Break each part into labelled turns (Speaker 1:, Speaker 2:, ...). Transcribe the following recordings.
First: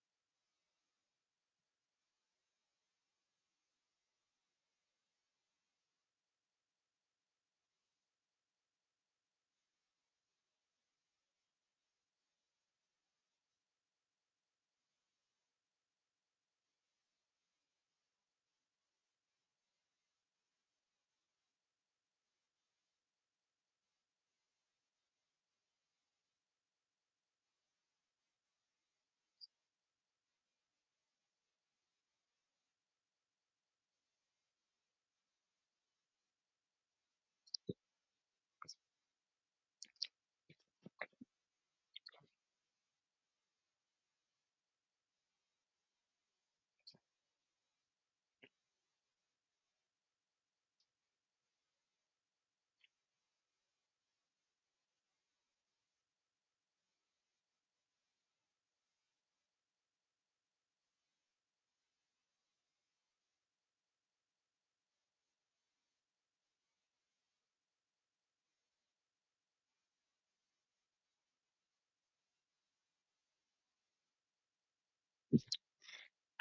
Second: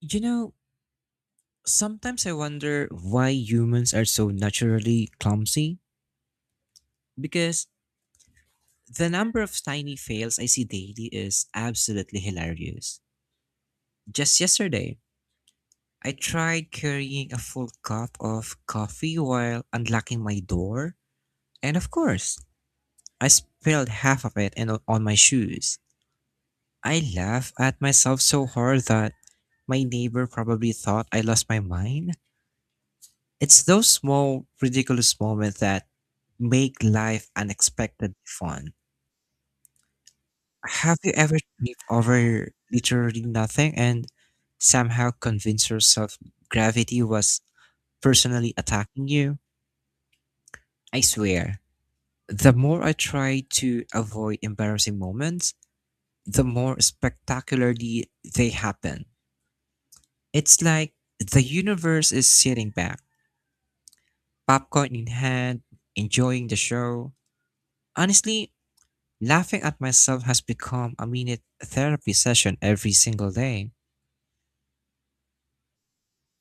Speaker 1: You know, sometimes I wonder why humans are so naturally clumsy because the number of tiny fails I see daily is absolutely hilarious. Just yesterday, I tried carrying a full cup of coffee while unlocking my door, and of course, I spilled half of it in, on my shoes. I laugh at myself so hard that my neighbor probably thought I lost my mind. It's those small, ridiculous moments that make life unexpectedly fun. Have you ever tripped over literally nothing and somehow convinced yourself gravity was personally attacking you? I swear, the more I try to avoid embarrassing moments, the more spectacularly they happen. It's like the universe is sitting back, popcorn in hand, enjoying the show. Honestly, laughing at myself has become a mini therapy session every single day.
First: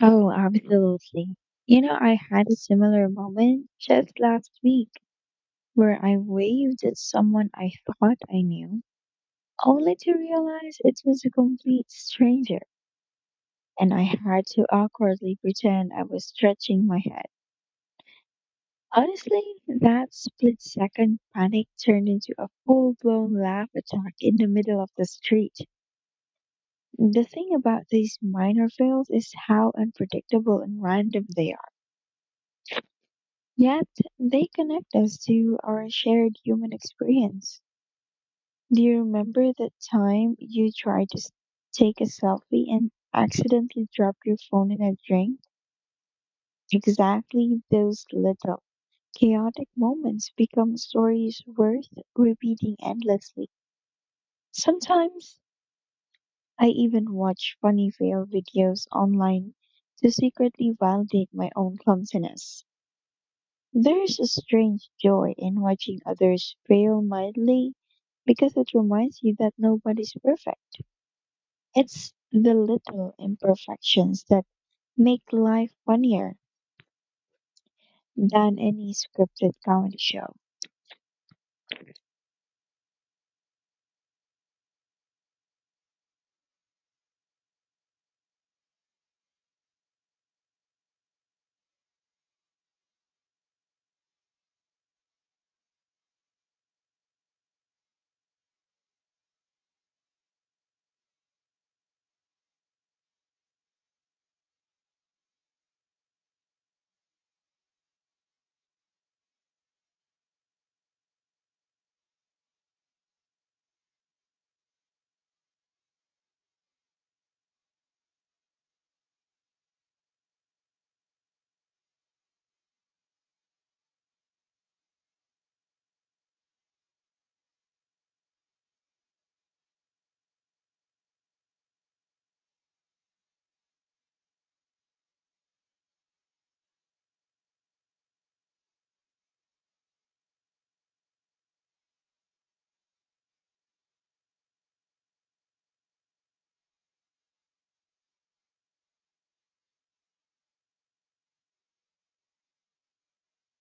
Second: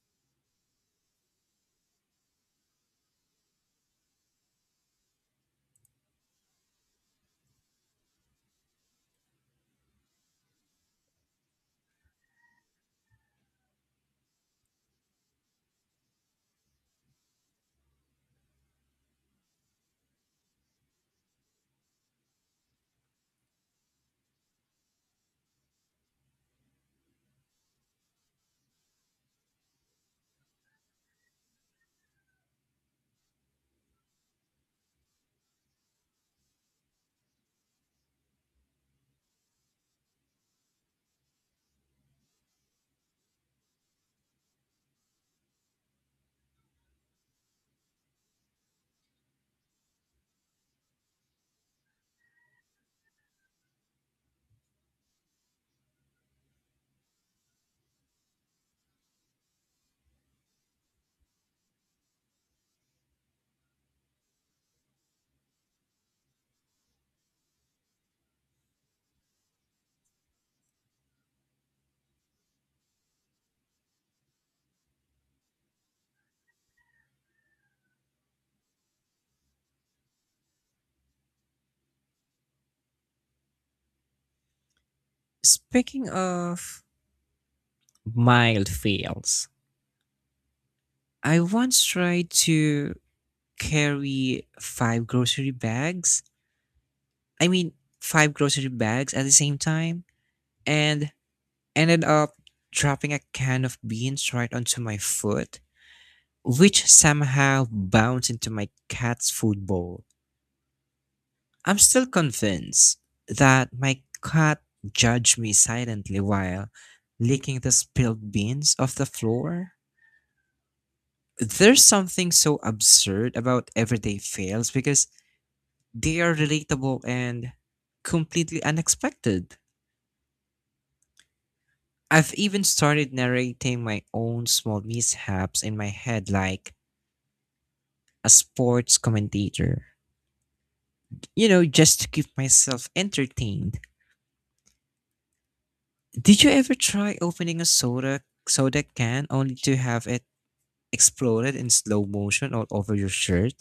Speaker 2: Oh, absolutely. You know, I had a similar moment just last week where I waved at someone I thought I knew, only to realize it was a complete stranger, and I had to awkwardly pretend I was stretching my head. Honestly, that split second panic turned into a full blown laugh attack in the middle of the street. The thing about these minor fails is how unpredictable and random they are. Yet they connect us to our shared human experience. Do you remember the time you take a selfie and accidentally dropped your phone in a drink? Exactly those little chaotic moments become stories worth repeating endlessly. Sometimes I even watch funny fail videos online to secretly validate my own clumsiness. There is a strange joy in watching others fail mildly because it reminds you that nobody's perfect. It's the little imperfections that make life funnier than any scripted comedy show.
Speaker 1: Speaking of mild fails, I once tried to carry five grocery bags. I mean, five grocery bags at the same time and ended up dropping a can of beans right onto my foot, which somehow bounced into my cat's food bowl. I'm still convinced that my cat judged me silently while licking the spilled beans off the floor. There's something so absurd about everyday fails because they are relatable and completely unexpected. I've even started narrating my own small mishaps in my head like a sports commentator, you know, just to keep myself entertained. Did you ever try opening a soda can only to have it exploded in slow motion all over your shirt.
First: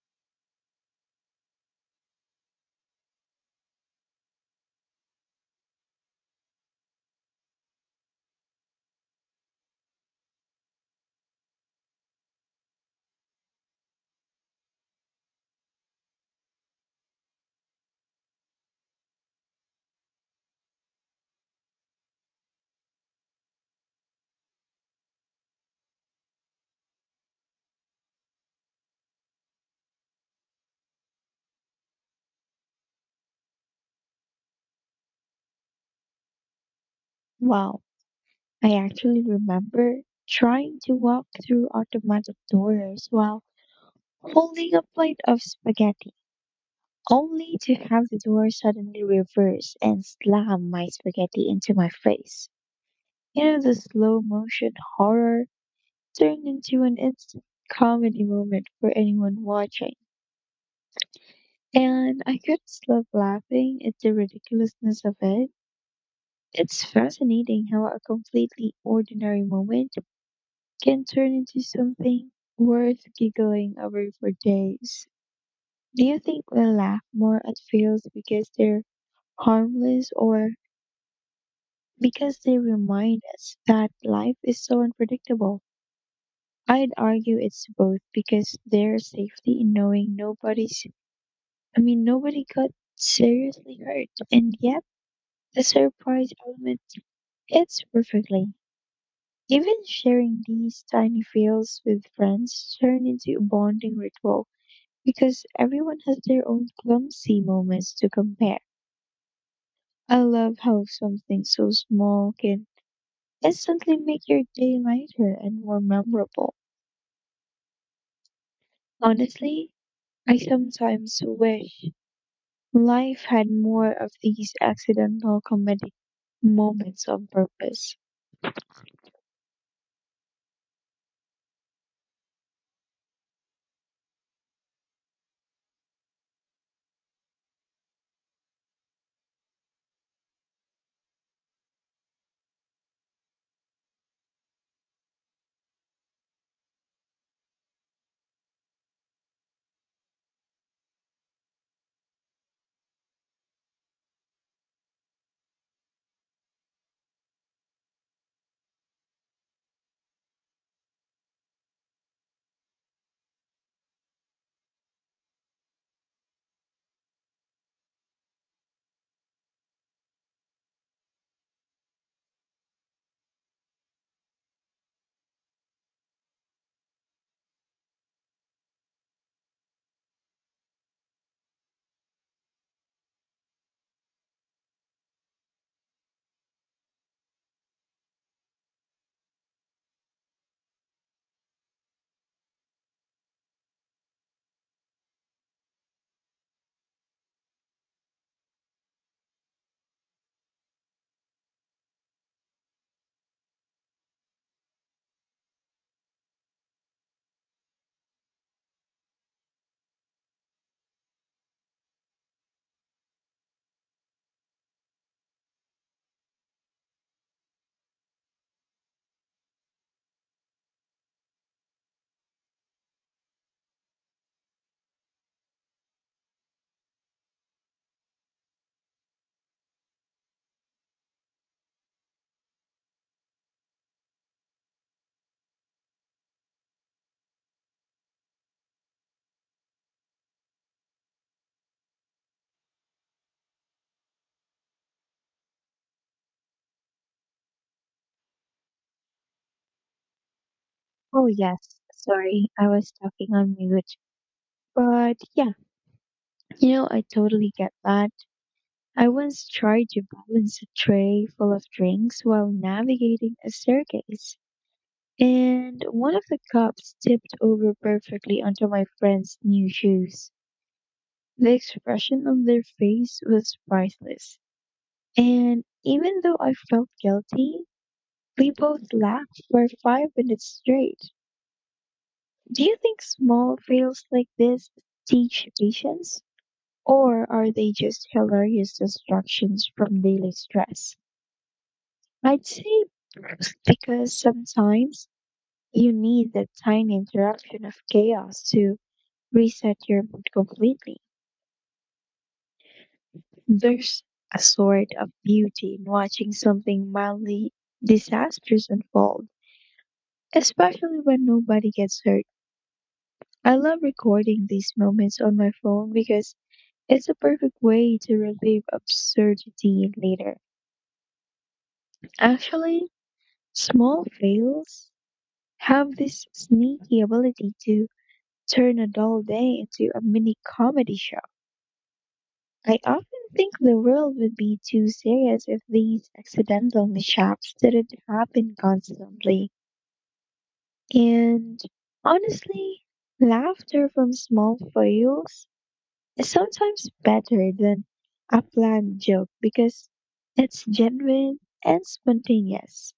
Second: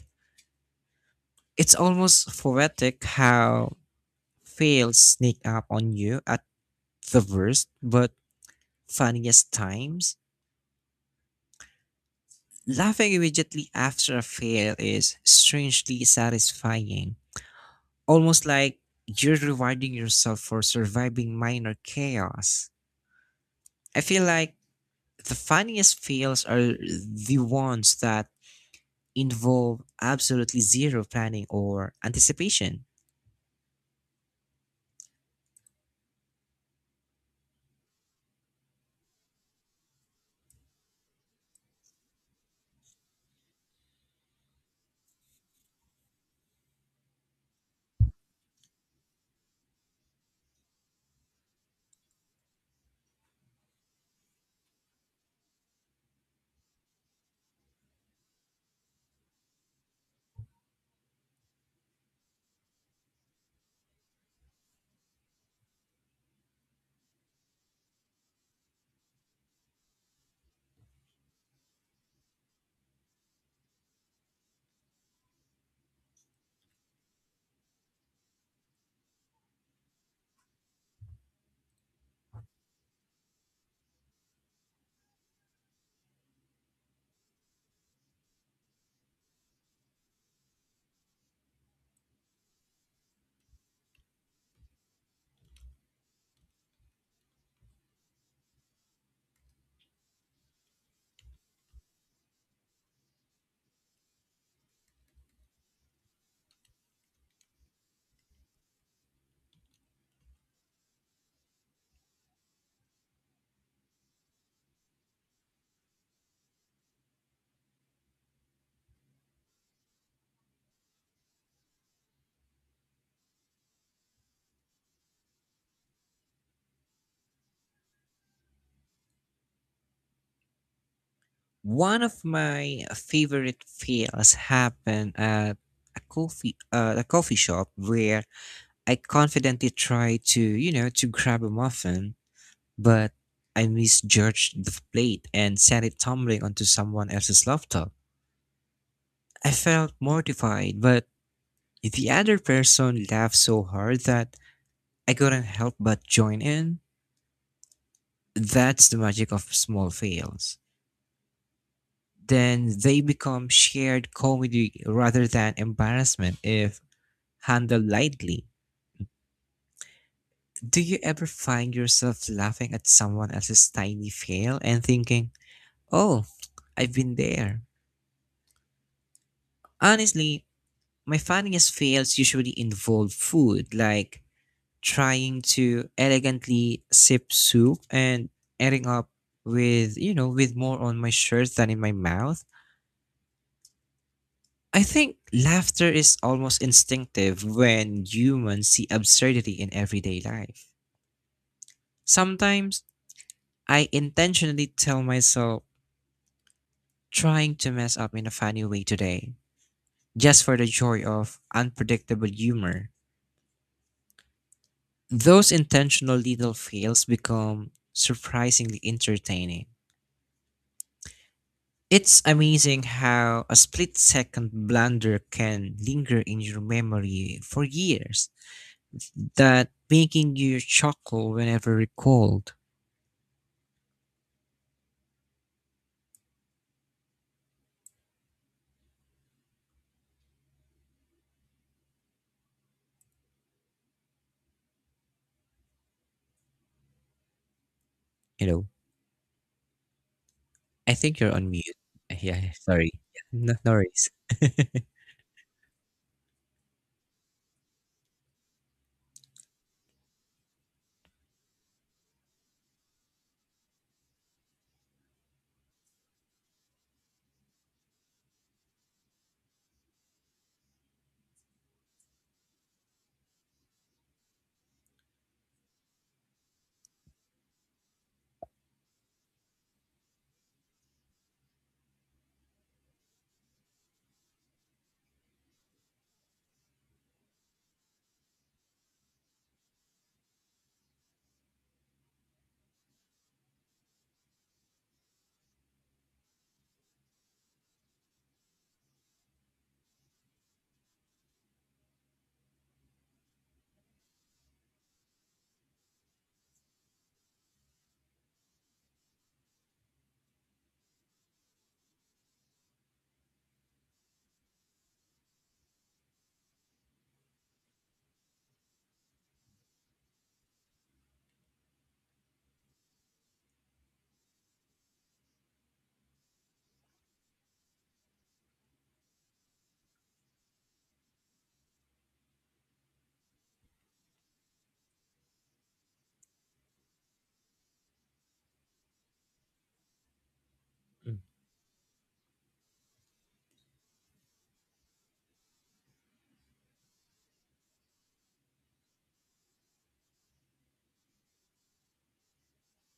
Speaker 1: It's almost poetic how fails sneak up on you at the worst but funniest times. Laughing immediately after a fail is strangely satisfying, almost like you're rewarding yourself for surviving minor chaos. I feel like the funniest fails are the ones that involve absolutely zero planning or anticipation.
Speaker 2: Wow, I actually remember trying to walk through automatic doors while holding a plate of spaghetti, only to have the door suddenly reverse and slam my spaghetti into my face. You know, the slow motion horror turned into an instant comedy moment for anyone watching. And I couldn't stop laughing at the ridiculousness of it. It's fascinating how a completely ordinary moment can turn into something worth giggling over for days. Do you think we laugh more at fails because they're harmless or because they remind us that life is so unpredictable? I'd argue it's both because there's safety in knowing nobody got seriously hurt, and yet the surprise element fits perfectly. Even sharing these tiny fails with friends turn into a bonding ritual because everyone has their own clumsy moments to compare. I love how something so small can instantly make your day lighter and more memorable. Honestly, I sometimes wish life had more of these accidental comedic moments on purpose.
Speaker 1: One of my favorite fails happened at a coffee shop where I confidently tried to, you know, to grab a muffin, but I misjudged the plate and sent it tumbling onto someone else's laptop. I felt mortified, but the other person laughed so hard that I couldn't help but join in. That's the magic of small fails then they become shared comedy rather than embarrassment if handle lightly. Do you ever find yourself laughing at someone else's tiny fail and thinking, oh, I've been there? Honestly, my funniest fails usually involve food, like trying to elegantly sip soup and ending up with, you know, with more on my shirt than in my mouth. I think laughter is almost instinctive when humans see absurdity in everyday life. Sometimes I intentionally tell myself trying to mess up in a funny way today, just for the joy of unpredictable humor. Those intentional little fails become surprisingly entertaining. It's amazing how a split second blunder can linger in your memory for years, that making you chuckle whenever recalled. You know, I think
Speaker 2: Oh,
Speaker 1: you're on mute.
Speaker 2: yes.
Speaker 1: Yeah,
Speaker 2: Sorry,
Speaker 1: yeah,
Speaker 2: I
Speaker 1: sorry.
Speaker 2: was
Speaker 1: Yeah,
Speaker 2: talking
Speaker 1: no,
Speaker 2: on
Speaker 1: no
Speaker 2: mute.
Speaker 1: worries.
Speaker 2: But yeah, you know, I totally get that. I once tried to balance a tray full of drinks while navigating a staircase, and one of the cups tipped over perfectly onto my friend's new shoes. The expression on their face was priceless. And even though I felt guilty, we both laughed for 5 minutes straight. Do you think small fails like this teach patience? Or are they just hilarious distractions from daily stress? I'd say both, because sometimes you need that tiny interruption of chaos to reset your mood completely. There's a sort of beauty in watching something mildly disastrous unfold, especially when nobody gets hurt. I love recording these moments on my phone because it's a perfect way to relive absurdity later. Actually, small fails have this sneaky ability to turn a dull day into a mini comedy show. I often think the world would be too serious if these accidental mishaps didn't happen constantly.
Speaker 1: Mm.
Speaker 2: And honestly, laughter from small fails is sometimes better than a planned joke because it's genuine and spontaneous.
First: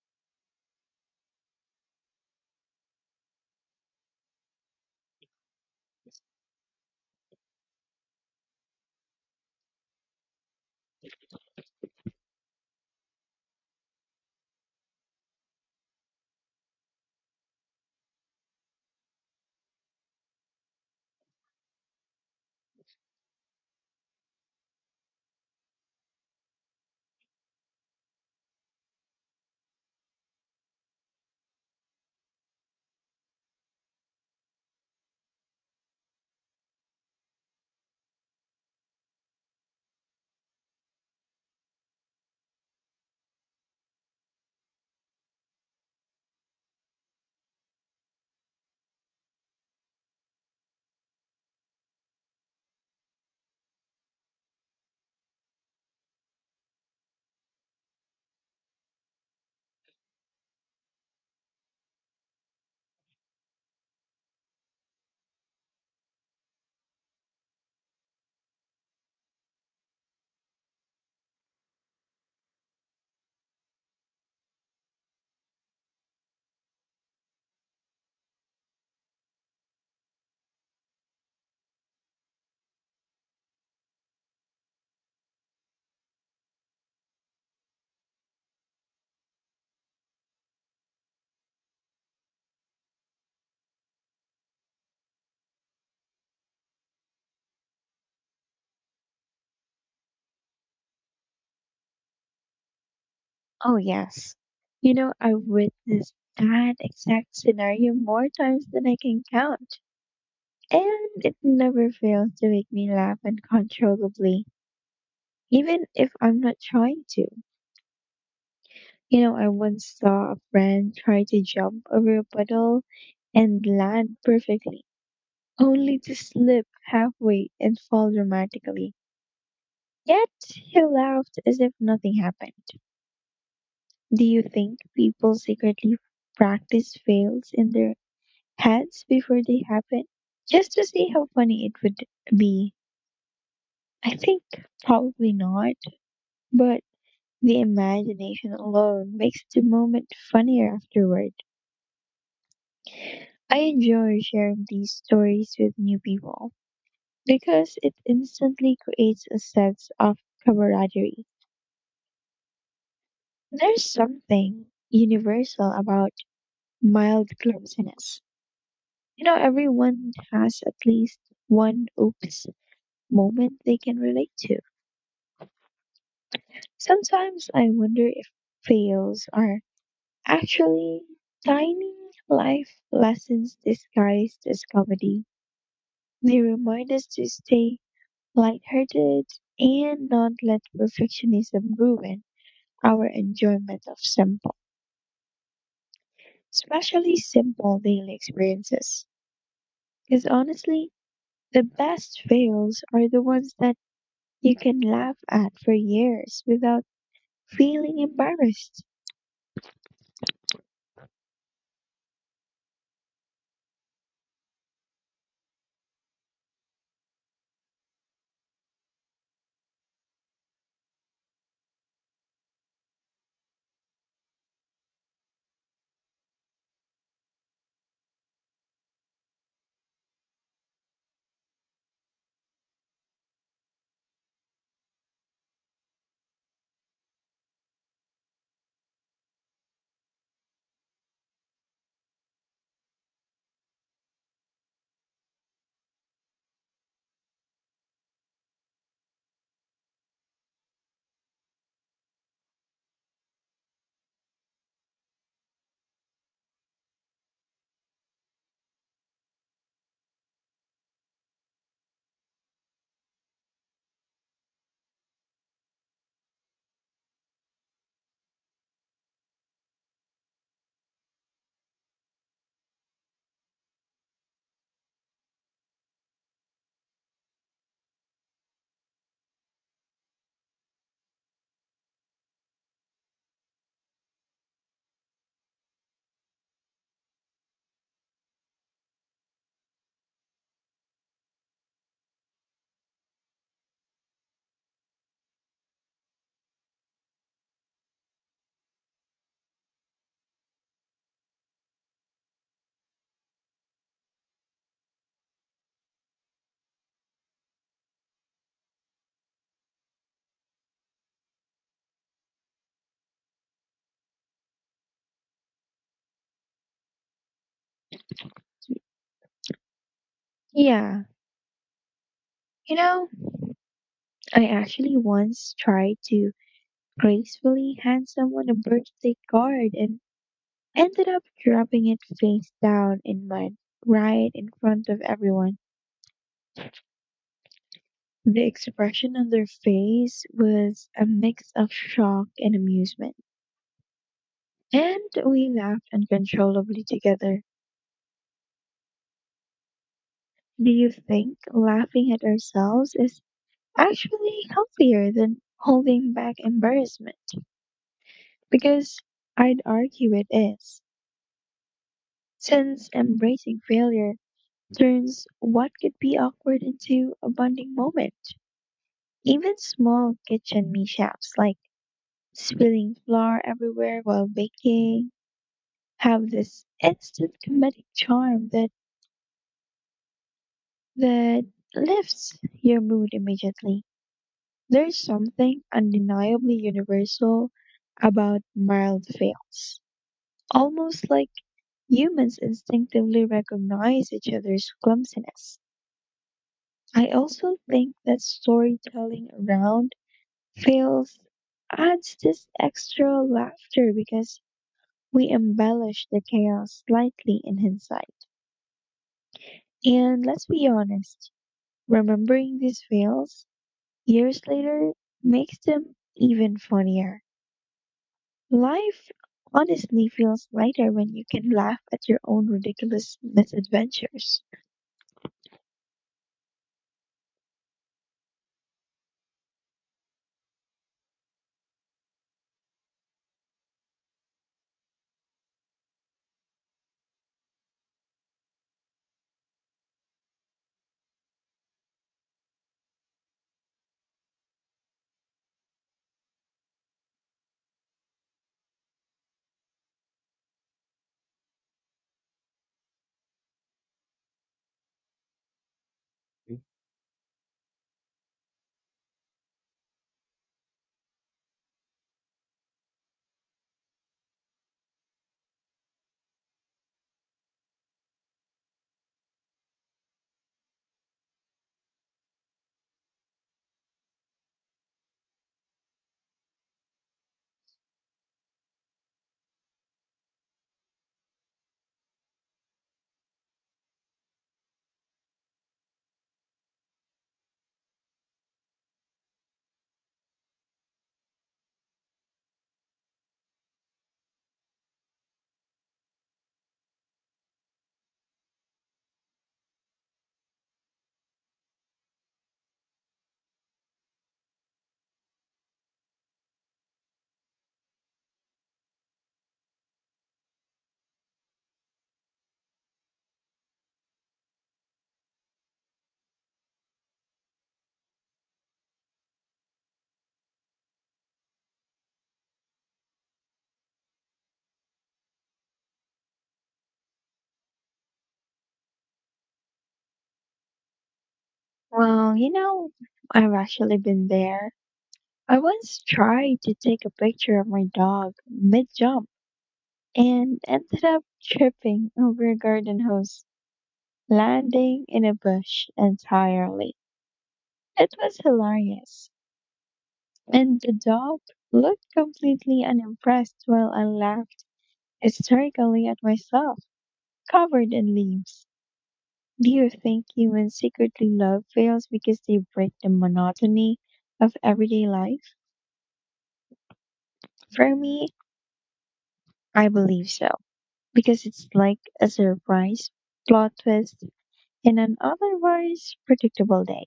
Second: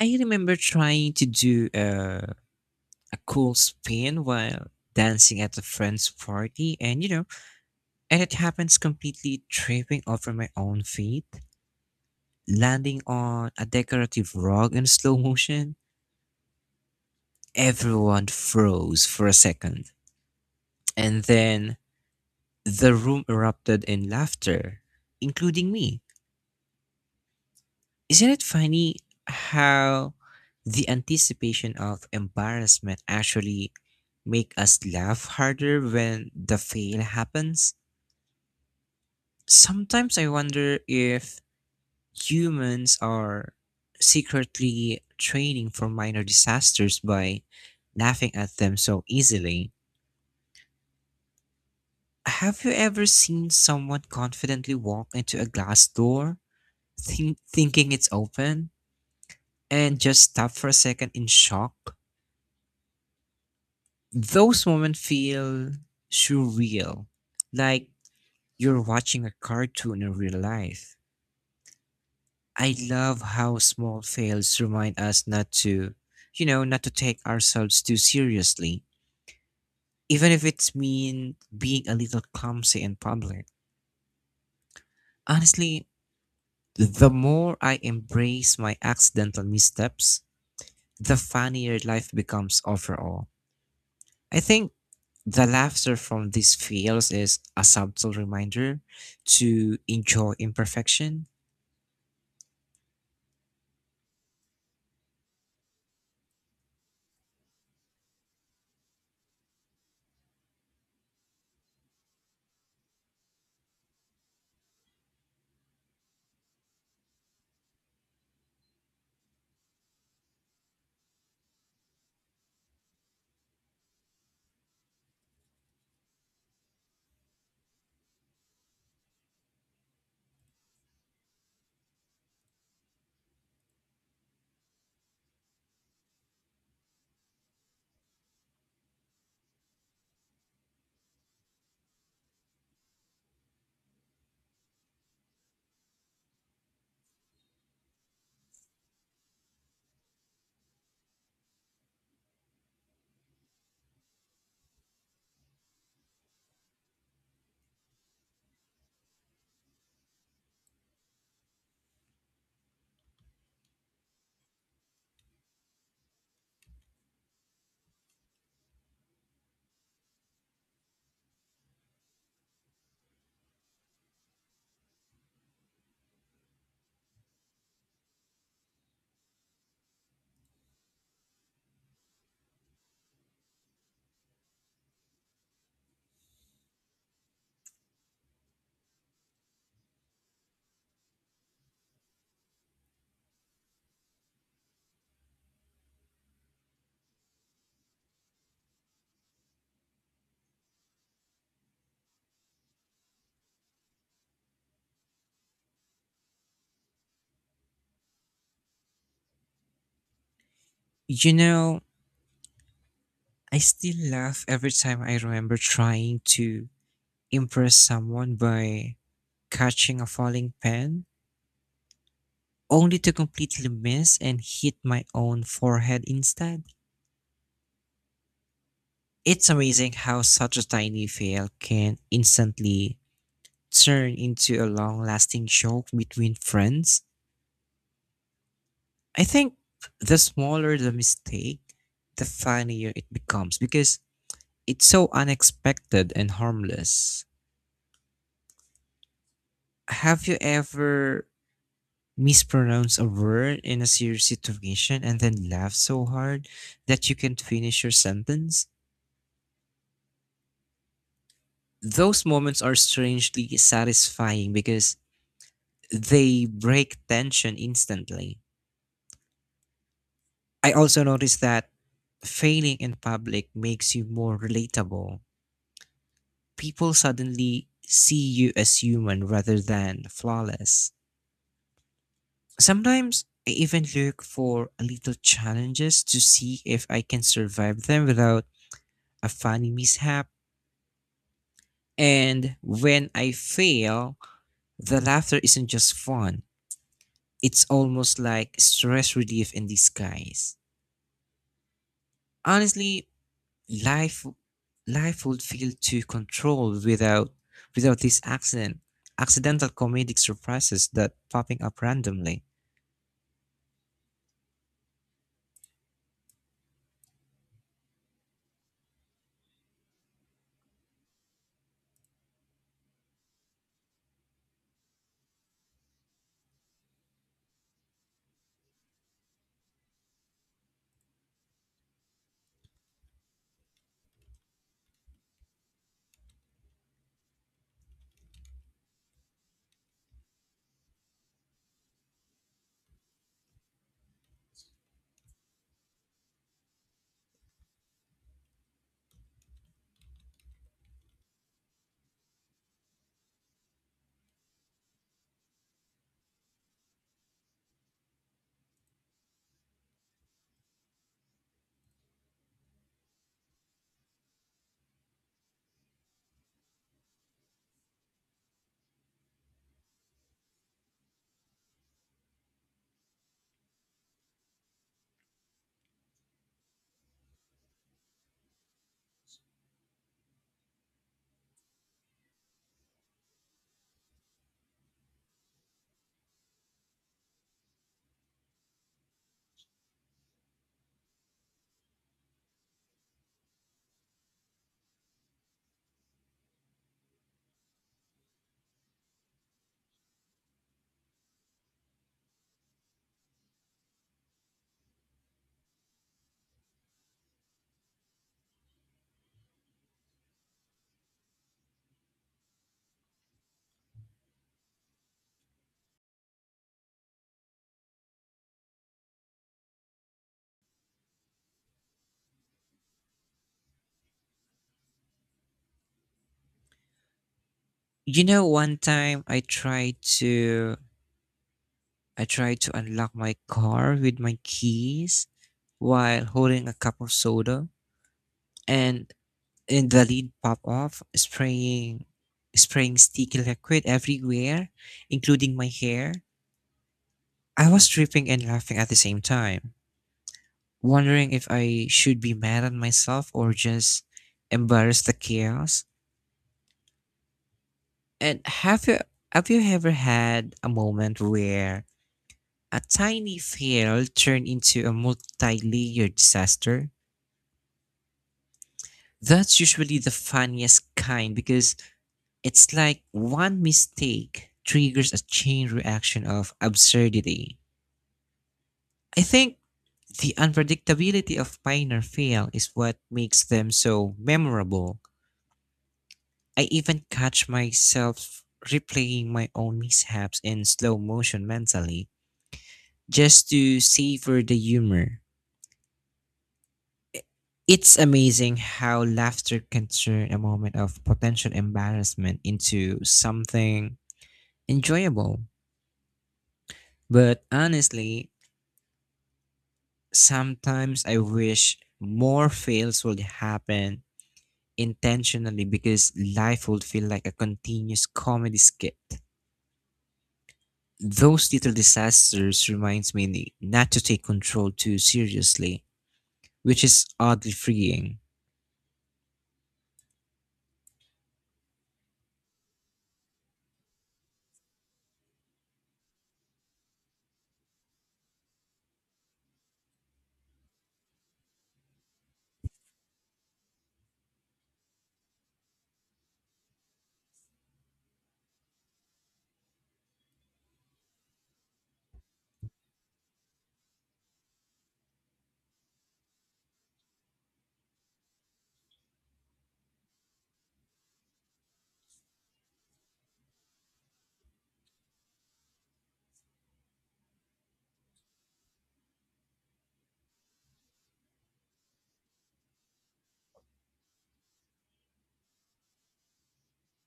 Speaker 1: I remember trying to do a cool spin while dancing at a friend's party, and you know, and it happens completely tripping over my own feet, landing on a decorative rug in slow motion. Everyone froze for a second, and then the room erupted in laughter, including me. Isn't it funny how the anticipation of embarrassment actually make us laugh harder when the fail happens? Sometimes I wonder if humans are secretly training for minor disasters by laughing at them so easily. Have you ever seen someone confidently walk into a glass door, thinking it's open, and just stop for a second in shock? Those moments feel surreal, like you're watching a cartoon in real life. I love how small fails remind us not to, you know, not to take ourselves too seriously, even if it's mean being a little clumsy in public. Honestly, the more I embrace my accidental missteps, the funnier life becomes overall. I think the laughter from these fails is a subtle reminder to enjoy imperfection.
Speaker 2: Oh, yes. You know, I've witnessed that exact scenario more times than I can count, and it never fails to make me laugh uncontrollably, even if I'm not trying to. You know, I once saw a friend try to jump over a puddle and land perfectly, only to slip halfway and fall dramatically. Yet he laughed as if nothing happened. Do you think people secretly practice fails in their heads before they happen? Just to see how funny it would be. I think probably not, but the imagination alone makes the moment funnier afterward. I enjoy sharing these stories with new people because it instantly creates a sense of camaraderie. There's something universal about mild clumsiness. You know, everyone has at least one oops moment they can relate to. Sometimes I wonder if fails are actually tiny life lessons disguised as comedy. They remind us to stay lighthearted and not let perfectionism ruin our enjoyment of simple, especially simple daily experiences. Because honestly, the best fails are the ones that you can laugh at for years without feeling embarrassed.
Speaker 1: You know, I still laugh every time I remember trying to impress someone by catching a falling pen, only to completely miss and hit my own forehead instead. It's amazing how such a tiny fail can instantly turn into a long lasting joke between friends. I think the smaller the mistake, the funnier it becomes because it's so unexpected and harmless. Have you ever mispronounce a word in a serious situation and then laugh so hard that you can't finish your sentence. Those moments are strangely satisfying because they break tension instantly. I also noticed that failing in public makes you more relatable. People suddenly see you as human rather than flawless. Sometimes I even look for little challenges to see if I can survive them without a funny mishap. And when I fail, the laughter isn't just fun, it's almost like stress relief in disguise. Honestly, life life would feel too controlled without this accidental comedic surprises that popping up randomly.
Speaker 2: Yeah, you know, I actually once tried to gracefully hand someone a birthday card and ended up dropping it face down in mud right in front of everyone. The expression on their face was a mix of shock and amusement, and we laughed uncontrollably together. Do you think laughing at ourselves is actually healthier than holding back embarrassment, because I'd argue it is, since embracing failure turns what could be awkward into a bonding moment. Even small kitchen mishaps like spilling flour everywhere while baking have this instant comedic charm that lifts your mood immediately. There's something undeniably universal about mild fails, almost like humans instinctively recognize each other's clumsiness. I also think that storytelling around fails adds this extra laughter because we embellish the chaos slightly in hindsight. And let's be honest, remembering these fails years later makes them even funnier. Life honestly feels lighter when you can laugh at your own ridiculous misadventures.
Speaker 1: You know, one time I tried to unlock my car with my keys while holding a cup of soda and and the lid pop off, spraying sticky liquid everywhere, including my hair. I was tripping and laughing at the same time, wondering if I should be mad at myself or just embarrass the chaos. And have you ever had a moment where a tiny fail turned into a multi-layered disaster? That's usually the funniest kind because it's like one mistake triggers a chain reaction of absurdity. I think the unpredictability of Pioneer Fail is what makes them so memorable. I even catch myself replaying my own mishaps in slow motion mentally just to savor the humor. I- It's amazing how laughter can turn a moment of potential embarrassment into something enjoyable. But honestly, sometimes I wish more fails would happen intentionally because life would feel like a continuous comedy skit. Those little disasters reminds me not to take control too seriously, which is oddly freeing.
Speaker 2: Well, you know, I've actually been there. I once tried to take a picture of my dog mid-jump and ended up tripping over a garden hose, landing in a bush entirely. It was hilarious, and the dog looked completely unimpressed while I laughed hysterically at myself, covered in leaves. Do you think humans secretly love whales because they break the monotony of everyday life? For me, I believe so, because it's like a surprise plot twist in an otherwise predictable day.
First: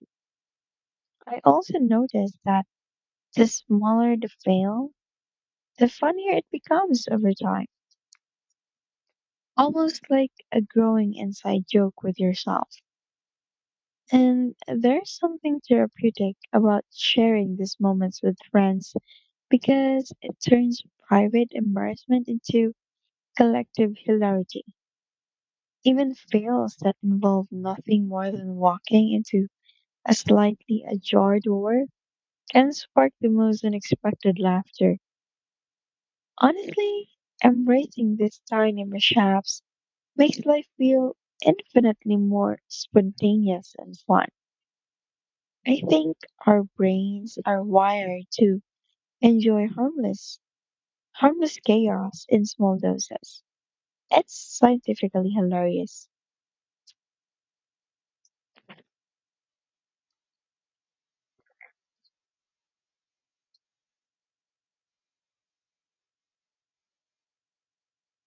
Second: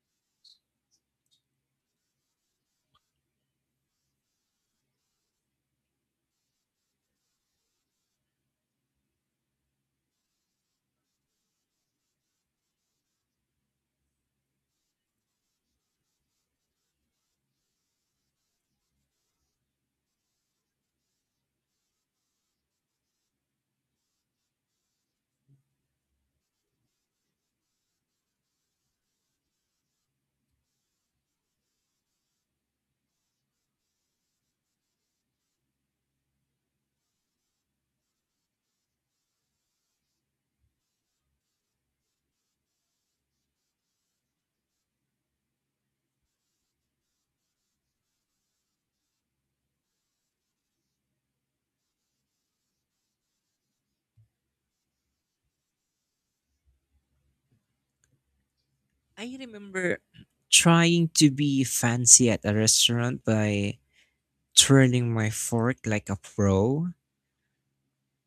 Speaker 2: I also noticed that the smaller the whale, the funnier it becomes over time, almost like a growing inside joke with yourself. And there's something therapeutic about sharing these moments with friends because it turns private embarrassment into collective hilarity. Even fails that involve nothing more than walking into a slightly ajar door can spark the most unexpected laughter. Honestly, embracing these tiny mishaps makes life feel infinitely more spontaneous and fun. I think our brains are wired to enjoy harmless chaos in small doses. It's scientifically hilarious.
Speaker 1: I remember trying to be fancy at a restaurant by twirling my fork like a pro,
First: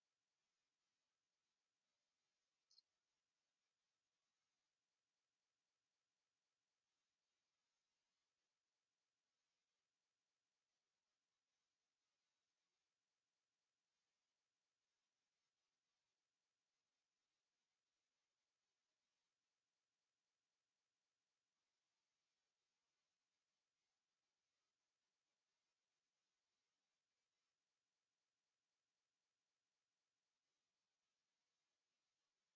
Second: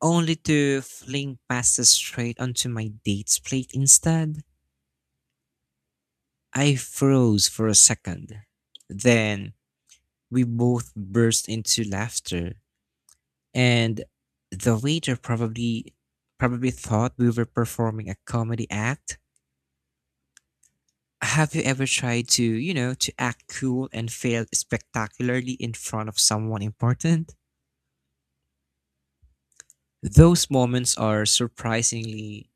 Speaker 1: only to fling pasta straight onto my date's plate instead. I froze for a second. Then we both burst into laughter, and the waiter probably thought we were performing a comedy act. Have you ever tried to, you know, to act cool and failed spectacularly in front of someone important? Those moments are surprisingly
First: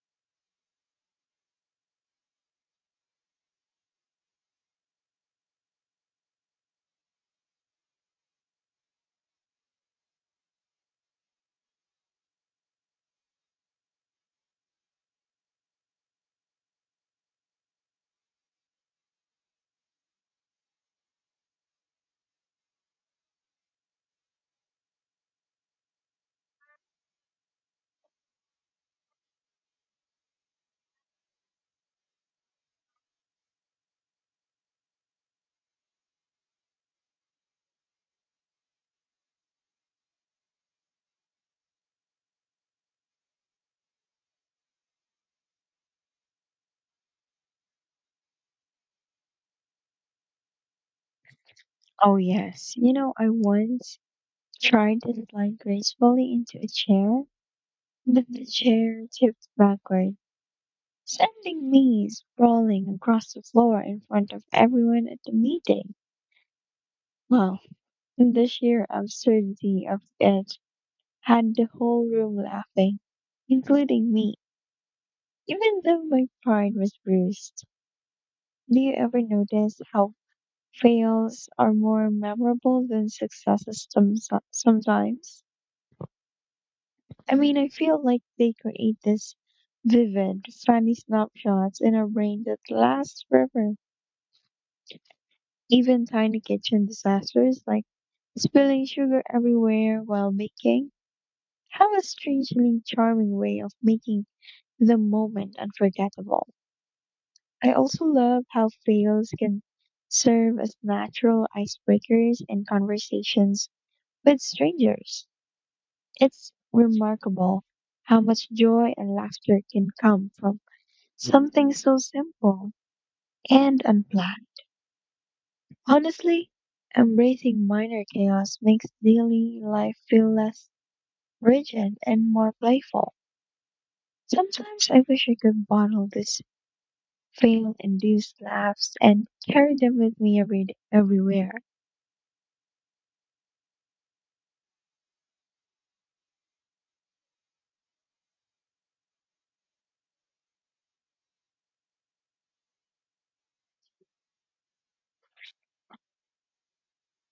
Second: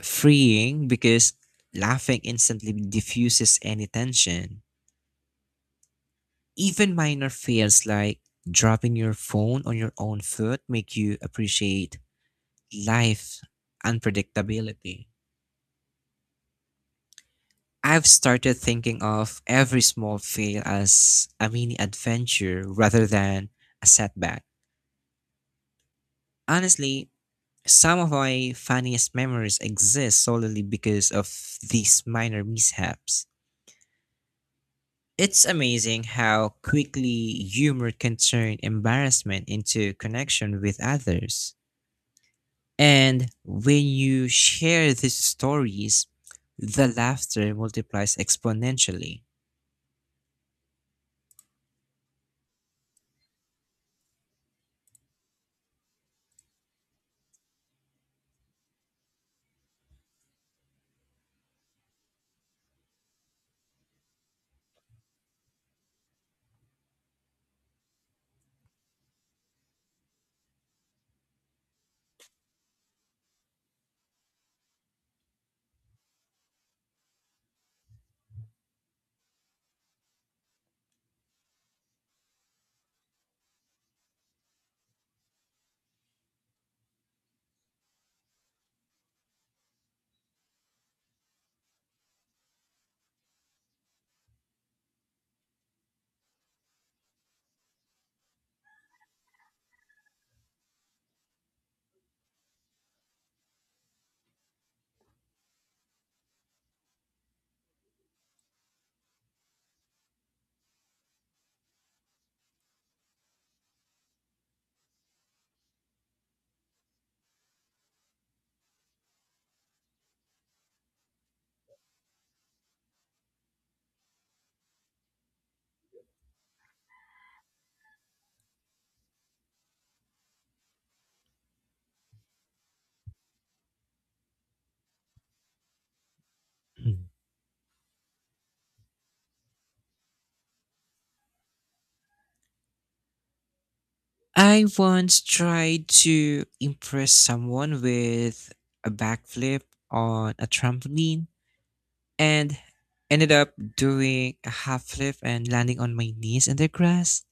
Speaker 1: freeing because laughing instantly diffuses any tension. Even minor fails like dropping your phone on your own foot make you appreciate life unpredictability. I've started thinking of every small fail as a mini adventure rather than a setback. Honestly, some of my funniest memories exist solely because of these minor mishaps. It's amazing how quickly humor can turn embarrassment into connection with others. And when you share these stories, the laughter multiplies exponentially.
Speaker 2: Oh, yes. You know, I once tried to slide gracefully into a chair, but the chair tipped backward, sending me sprawling across the floor in front of everyone at the meeting. Well, the sheer absurdity of it had the whole room laughing, including me, even though my pride was bruised. Do you ever notice how fails are more memorable than successes sometimes. I mean, I feel like they create this vivid, funny snapshots in our brain that last forever. Even tiny kitchen disasters like spilling sugar everywhere while baking have a strangely charming way of making the moment unforgettable. I also love how fails can serve as natural icebreakers in conversations with strangers. It's remarkable how much joy and laughter can come from something so simple and unplanned. Honestly, embracing minor chaos makes daily life feel less rigid and more playful. Sometimes I wish I could bottle these
Speaker 1: Mm.
Speaker 2: fail-induced laughs and carry them with me everywhere.
Speaker 1: I once tried to impress someone with a backflip on a trampoline and ended up doing a half flip and landing on my knees in the grass,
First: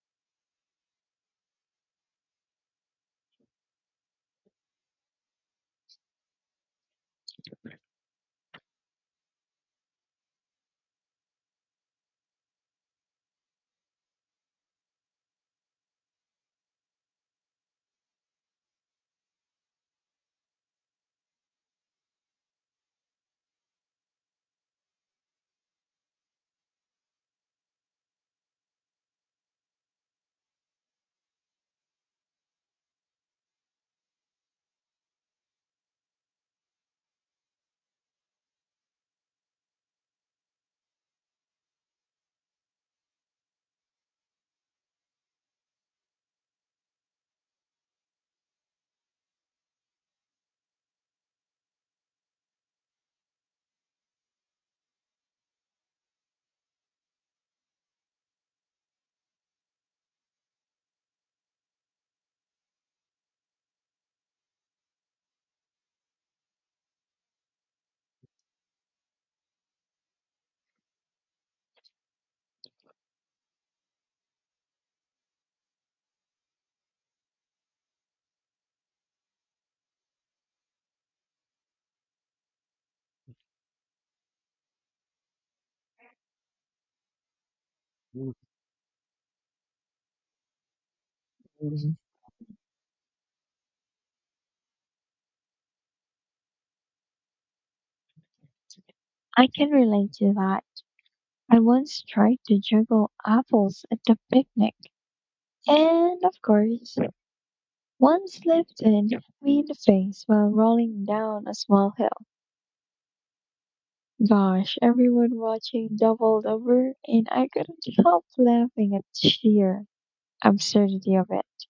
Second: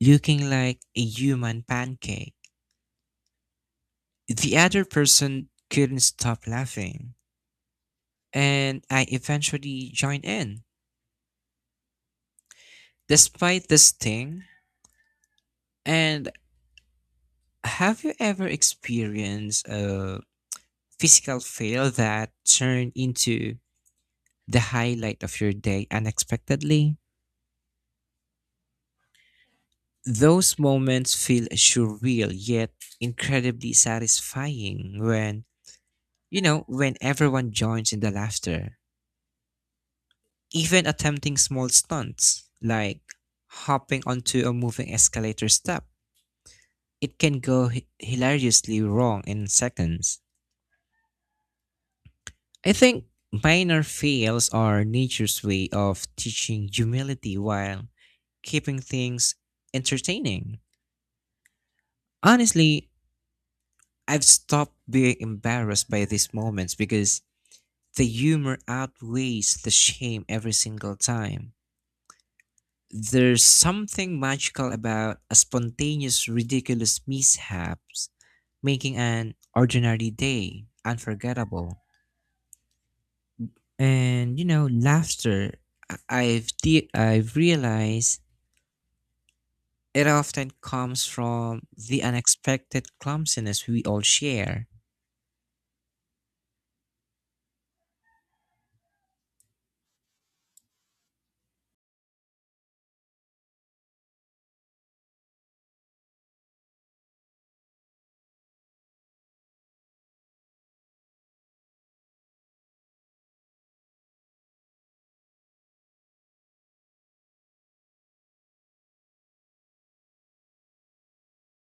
Speaker 1: looking like a human pancake. The other person couldn't stop laughing, and I eventually joined in. Despite this thing, and have you ever experienced a physical fail that turned into the highlight of your day unexpectedly? Those moments feel surreal yet incredibly satisfying when, you know, when everyone joins in the laughter. Even attempting small stunts like hopping onto a moving escalator step, it can go hilariously wrong in seconds. I think minor fails are nature's way of teaching humility while keeping things entertaining. Honestly, I've stopped being embarrassed by these moments because the humor outweighs the shame every single time. There's something magical about a spontaneous, ridiculous mishaps, making an ordinary day unforgettable. And you know, laughter I've realized it often comes from
Speaker 2: Mhm.
Speaker 1: the unexpected clumsiness we all share.
Speaker 2: I can relate to that. I once tried to juggle apples at the picnic and, of course, one slipped and hit me in the face while rolling down a small hill. Gosh, everyone watching doubled over and I couldn't help laughing at the sheer absurdity of it.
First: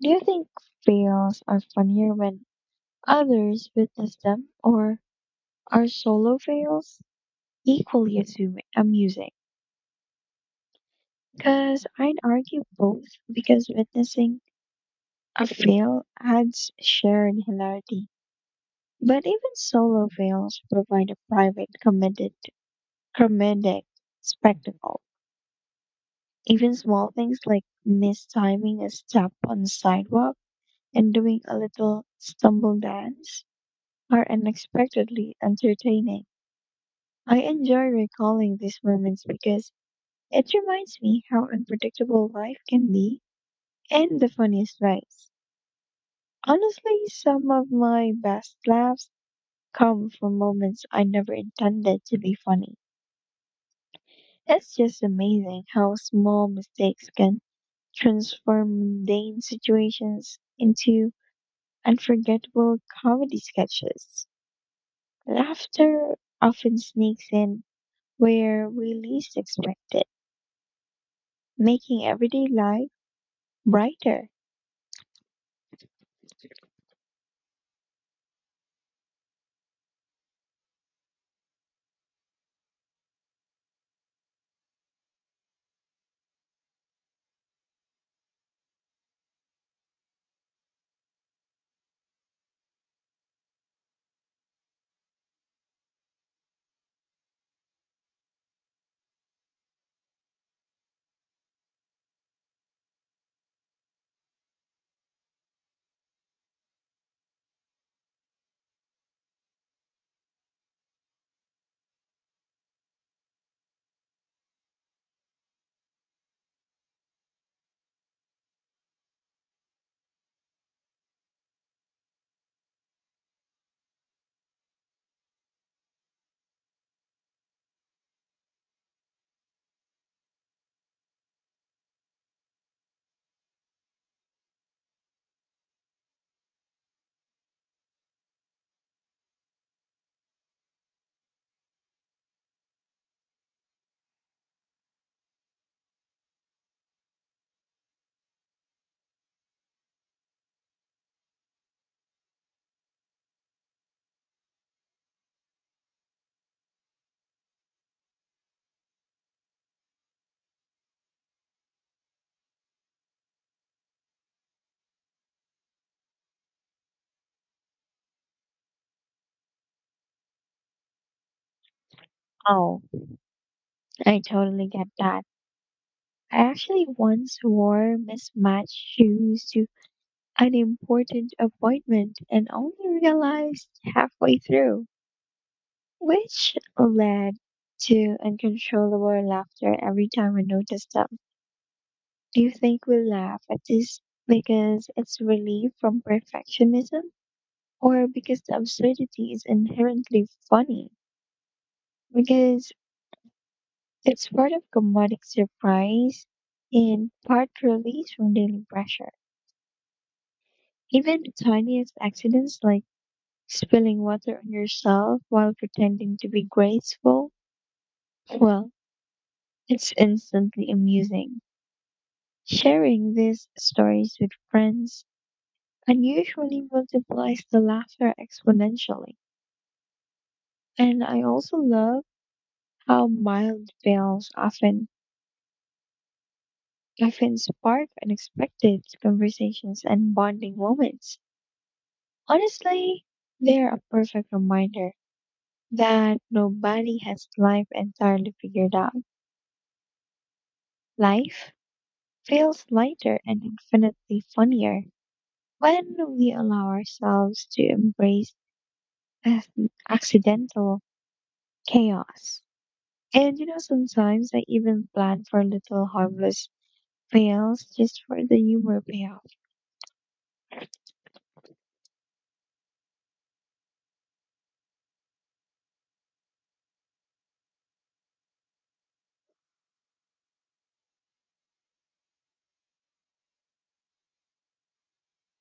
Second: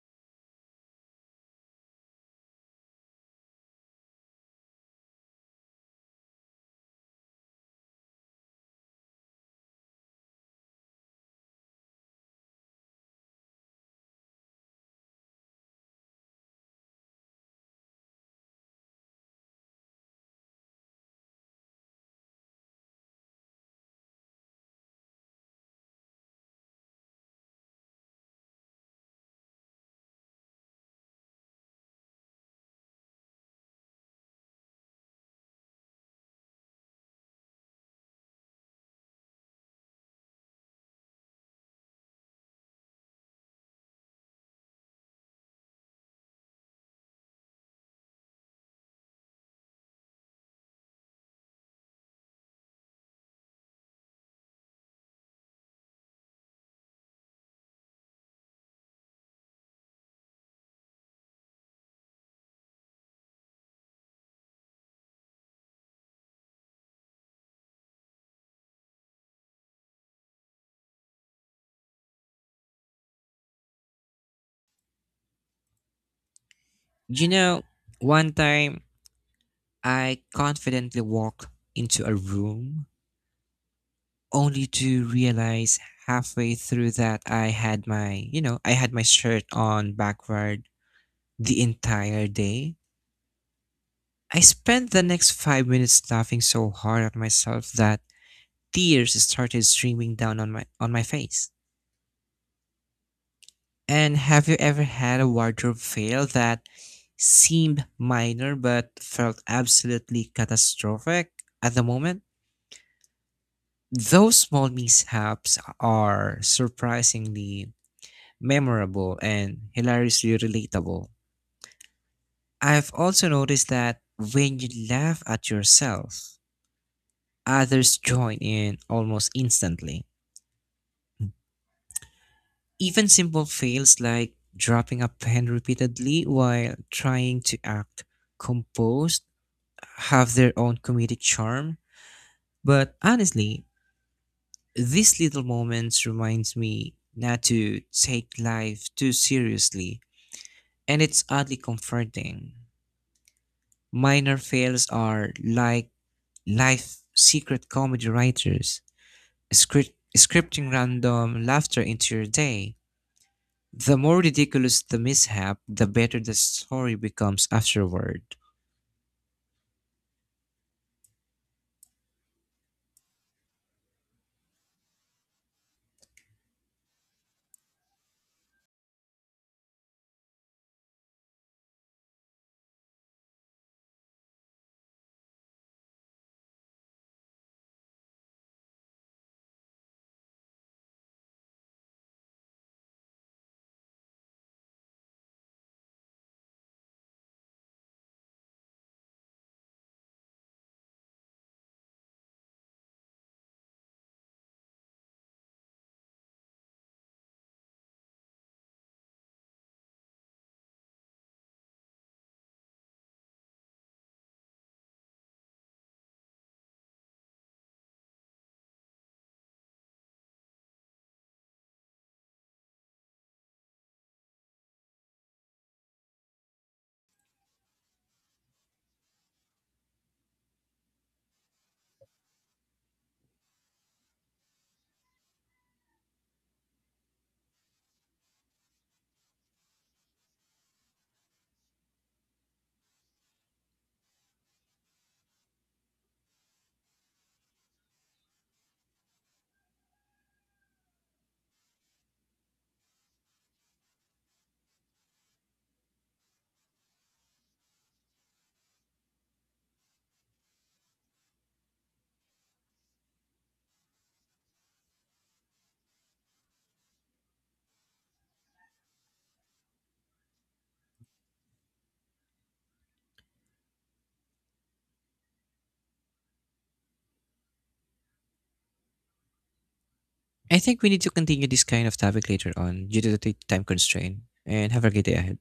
Speaker 2: Do you think fails are funnier when others witness them or are solo fails equally amusing? Because I'd argue both, because witnessing a veil adds shared hilarity, but even solo veils provide a private, committed, comedic spectacle. Even small things like mistiming a step on the sidewalk and doing a little stumble dance are unexpectedly entertaining. I enjoy recalling these moments because it reminds me how unpredictable life can be in the funniest ways. Honestly, some of my best laughs come from moments I never intended to be funny. It's just amazing how small mistakes can transform mundane situations into unforgettable comedy sketches. Laughter often sneaks in where we least expect it, making everyday life brighter.
Speaker 1: You know, one time I confidently walked into a room only to realize halfway through that I had my, you know, I had my shirt on backward the entire day. I spent the next 5 minutes laughing so hard at myself that tears started streaming down on my face. And have you ever had a wardrobe fail that seemed minor but felt absolutely catastrophic at the moment? Those small mishaps are surprisingly memorable and hilariously relatable. I've also noticed that when you laugh at yourself, others join in almost instantly. Even simple fails like dropping a pen repeatedly while trying to act composed have their own comedic charm. But honestly, these little moments reminds me not to take life too seriously, and it's oddly comforting. Minor fails are like life secret comedy writers, scripting random laughter into your day. The more ridiculous the mishap, the better the story becomes afterward.
Speaker 2: Oh, I totally get that. I actually once wore mismatched shoes to an important appointment and only realized halfway through, which led to uncontrollable laughter every time I noticed them. Do you think we laugh at this because it's relief from perfectionism or because the absurdity is inherently funny? Because it's part of comedic surprise and part release from daily pressure. Even the tiniest accidents like spilling water on yourself while pretending to be graceful? Well, it's instantly amusing. Sharing these stories with friends unusually multiplies the laughter exponentially. And I also love how mild fails often spark unexpected conversations and bonding moments. Honestly, they're a perfect reminder that nobody has life entirely figured out. Life feels lighter and infinitely funnier when we allow ourselves to embrace accidental chaos. And you know, sometimes I even plan for little harmless fails just for the humor payoff.
Speaker 1: I think we need to continue this kind of topic later on due to the time constraint. And have a great day ahead.